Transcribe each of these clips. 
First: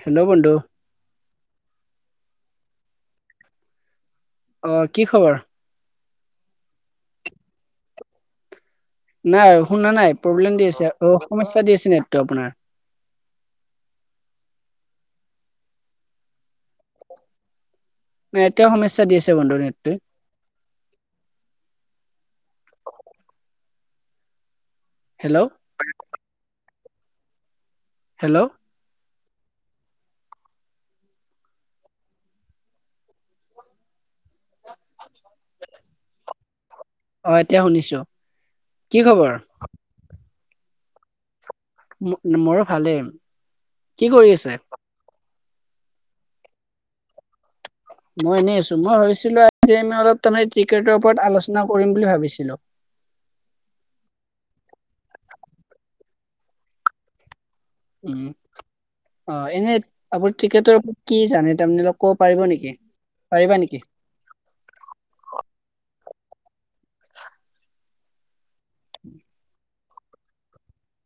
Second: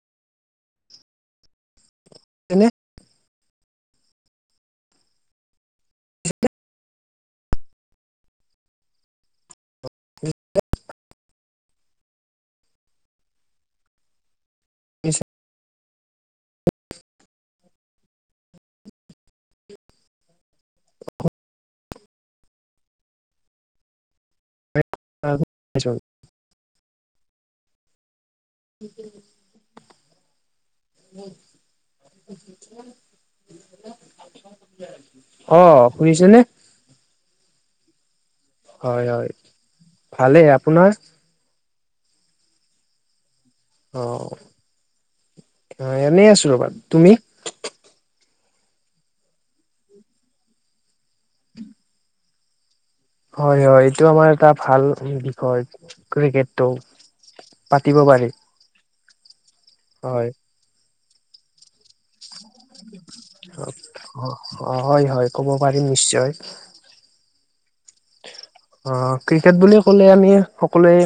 Hello বন্ধু! এনেই অ কি খবৰ? [unintelligible] নাই শুনা নাই প্ৰব্লেম দি আছে অ সমস্যা দি আছে নেটটো আপোনাৰ দিছে। এতিয়া সমস্যা দি আছে বোলো [inaudible] হেল্ল' [unintelligible] হেল্ল' [unintelligible] [inaudible] উহ। অ শুনিছে নে? হয় এতিয়া শুনিছো, কি হয় খবৰ? ভালেই। আপোনাৰ? মোৰো ভালেই কি কৰি আছে? অ এনেই আছো ৰ'বা তুমি? মই এনেই আছো মই ভাবিছিলো আজি আমি অলপ তাৰমানে ক্ৰিকেটৰ ওপৰত আলোচনা কৰিম বুলি ভাবিছিলো। হয়, হয় এইটো আমাৰ এটা ভাল বিষয় ক্ৰিকেটটো। পাতিব উম পাৰি অ এনে হয় আপুনি ক্ৰিকেটৰ ওপৰত কি জানে তাৰমানে ক অ, হয়-হয়, কব পাৰিম নিশ্চয়। অ ক্ৰিকেট বুলি ক'লে আমি সকলোৱে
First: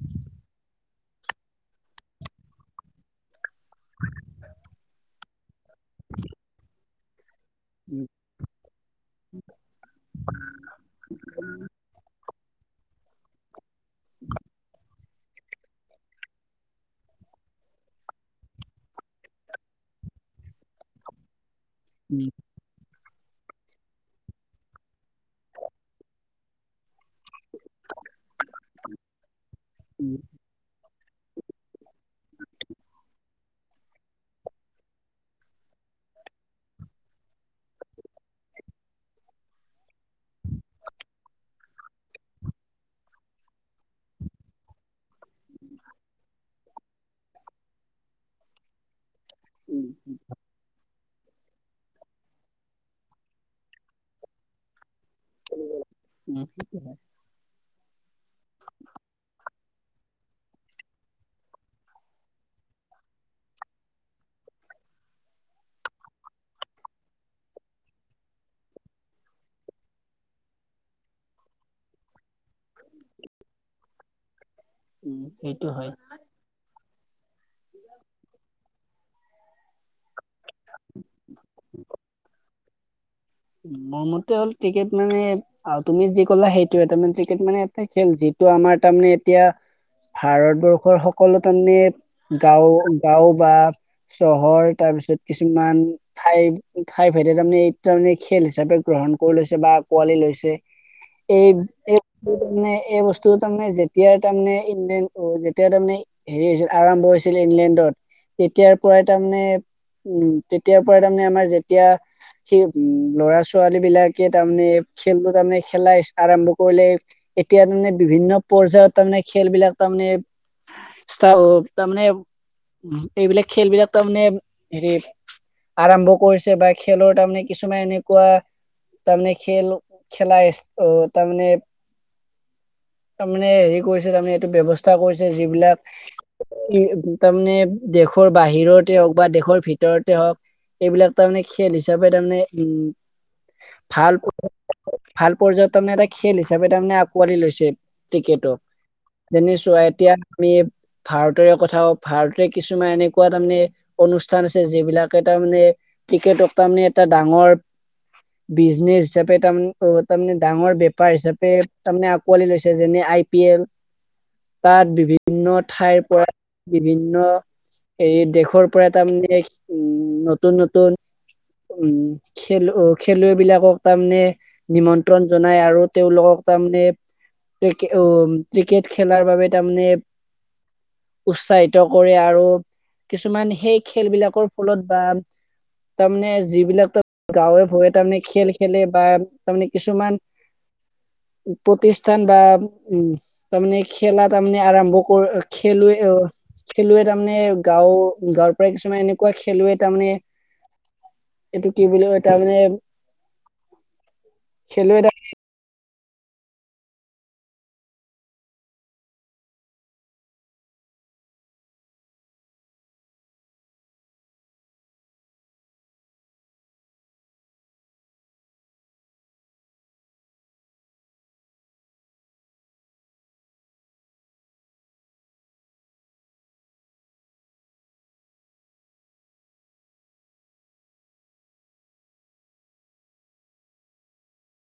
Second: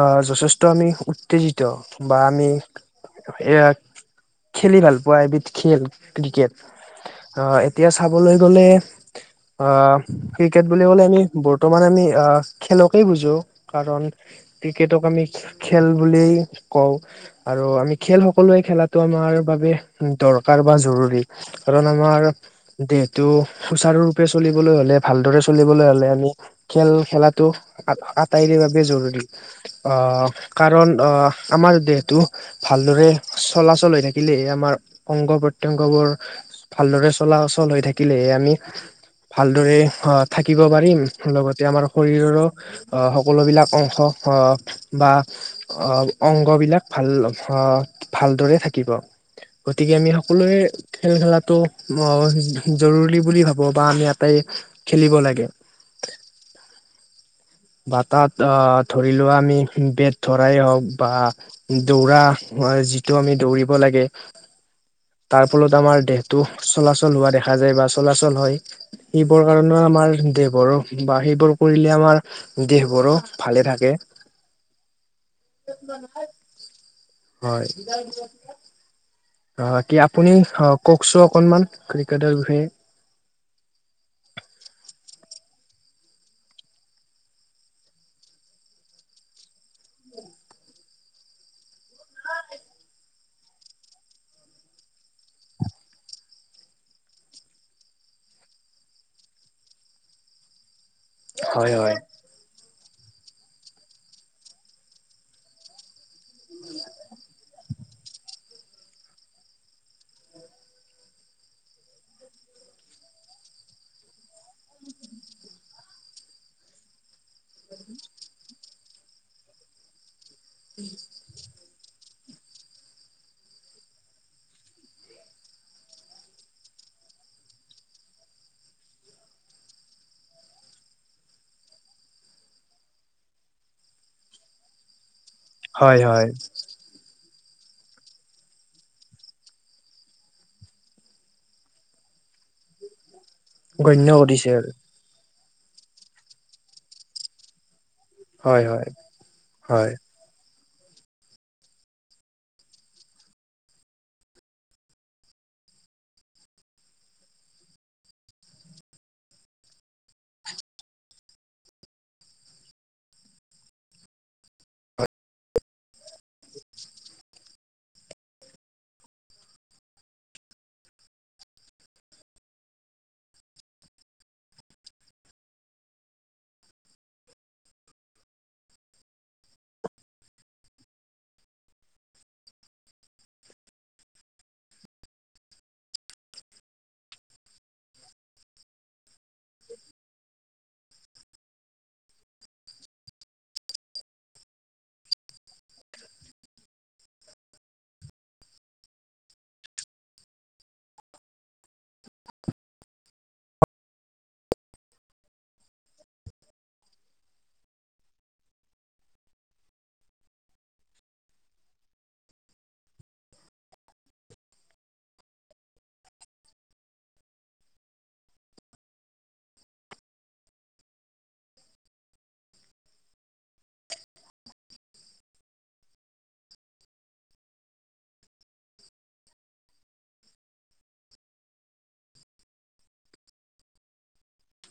আ যথেষ্ট আমি উত্তেজিত বা আমি এয়া খেলি ভাল পোৱা এবিধ খেল ক্ৰিকেট। অ এতিয়া উম চাবলৈ গলে অ ক্ৰিকেট বুলি কলে আমি বৰ্তমান আমি আ খেলকে বুজো কাৰণ ক্ৰিকেটক আমি খেল বুলিয়েই কওঁ আৰু আৰু আমি খেল সকলোৱে খেলাটো আমাৰ বাবে দৰকাৰ বা জৰুৰী। কাৰণ আমাৰ উম দেহটো সুচাৰুৰূপে চলিবলৈ হলে ভালদৰে চলিবলৈ হ'লে আমি খেল খেলাত আটাইৰে বাবে জৰুৰী অ উম কাৰণ অ আমাৰ দেহটো ভালদৰে চলাচল হৈ থাকিলেহে আমাৰ অংগ প্ৰতয়ংগবোৰ ভালদৰে চলাচল হৈ থাকিলেহে আমি ভালদৰে থাকিব পাৰিম। লগতে আমাৰ শৰীৰৰো সকলোবিলাক অংশ বা অ অংগবিলাক ভাল ভালদৰে থাকিব। উম গতিকে আমি সকলোৱে খেল খেলা অ জৰুৰী বুলি ভাবো বা আমি আটায়ে? [unintelligible] বেত ধৰাই হওঁক বা দৌৰা যিটো আমি দৌৰিব লাগে। তাৰ ফলত আমাৰ দেহটো চলাচল হোৱা দেখা যায় বা চলাচল হয় সেইবোৰ কাৰণে আমাৰ দেহবোৰো বা সেইবোৰ কৰিলে আমাৰ দেহবোৰো ভালে থাকে। উম সেইটো হয় হয়। অ কি আপুনি, অ কওঁকচোন অকণমান ক্ৰিকেটৰ বিষয়ে। মোৰ মতে হ'ল ক্ৰিকেট মানে তুমি যি ক'লা সেইটো তাৰে ক্ৰিকেট মানে এটা খেল যি টো আমাৰ তাৰমানে এতিয়া ভাৰতবৰ্ষৰ সকলো তাৰমানে গাওঁ গাঁও বা চহৰ তাৰপিছত কিছুমান ঠাই ঠাই ভেদে তাৰমানে এই তাৰমানে খেল হিচাপে গ্ৰহণ কৰি লৈছে বা আকোৱালি লৈছে, এই হয় হয়। মানে এই বস্তু তাৰমানে যেতিয়া তাৰমানে ইংলেণ্ড, অ যেতিয়া তাৰমানে হেৰি হৈছিল আৰম্ভ হৈছিল ইংলেণ্ডত তেতিয়াৰ পৰা তাৰমানে উম তেতিয়াৰ পৰা তাৰমানে আমাৰ যেতিয়া সে উম, ল'ৰা -ছোৱালী বিলাকে তাৰমানে খেলো তাৰমানে খেলা আৰম্ভ কৰিলে এতিয়া বিভিন্ন পৰ্যায়ত তাৰমানে খেল বিলাক তাৰমানে ষ্টাৰ তাৰমানে উ এইবিলাক খেলবিলাক তাৰমানে হে আৰম্ভ কৰিছে বা খেলৰ তাৰমানে কিছুমান এনেকুৱা তাৰমানে খেল খেলাই তাৰমানে তাৰমানে হেৰি কৰিছে, তাৰমানে এইটো ব্যৱস্থা কৰিছে যিবিলাক হয় হয় তাৰমানে দেশৰ বাহিৰতে হওঁক বা দেশৰ ভিতৰতে হওঁক। এইবিলাক তাৰমানে খেল হিচাপে তাৰমানে গণ্য ভাল কৰিছে আৰু। ভাল পৰ্যায়ত তাৰমানে এটা খেল হিচাপে তাৰে আকোৱালি লৈছে। ক্ৰিকেটক, হয় হয় যেনে চোৱা হয়। এতিয়া আমি ভাৰতৰে কথা ভাৰতে কিছুমান এনেকুৱা তাৰমানে অনুষ্ঠান আছে, যিবিলাকে তাৰমানে ক্ৰিকেটক তাৰমানে এটা ডাঙৰ বিজনেচ হিচাপে তাৰমানে অ তাৰমানে ডাঙৰ বেপাৰ হিচাপে তাৰমানে আঁকোৱালি লৈছে যেনে আ আই পি এল তাত বিভিন্ন ঠাইৰ পৰা বিভিন্ন এই দেশৰ পৰা তাৰমানে উম নতুন নতুন। উম খেল খেলুৱৈ বিলাকক তাৰমানে নিমন্ত্ৰণ জনাই আৰু তেওঁলোকক তাৰমানে। মানে ক্ৰিক উ ক্ৰিকেট খেলাৰ বাবে তাৰমানে। উৎসাহিত কৰে আৰু। কিছুমান সেই খেল বিলাকৰ ফলত বা তাৰমানে। যিবিলাক গাঁৱে ভূৰে তাৰমানে খেল খেলে বা তাৰমানে কিছুমান। প্ৰতিষ্ঠান বা উম তাৰমানে খেলা তাৰমানে আৰম্ভ কৰ খেলুৱে। খেলুৱৈ তাৰমানে গাঁওৰ গাঁৱৰ পৰা কিছুমান এনেকুৱা খেলুৱৈ তাৰমানে। এইটো কি বুলি তাৰ মানে খেলুৱৈ এটা।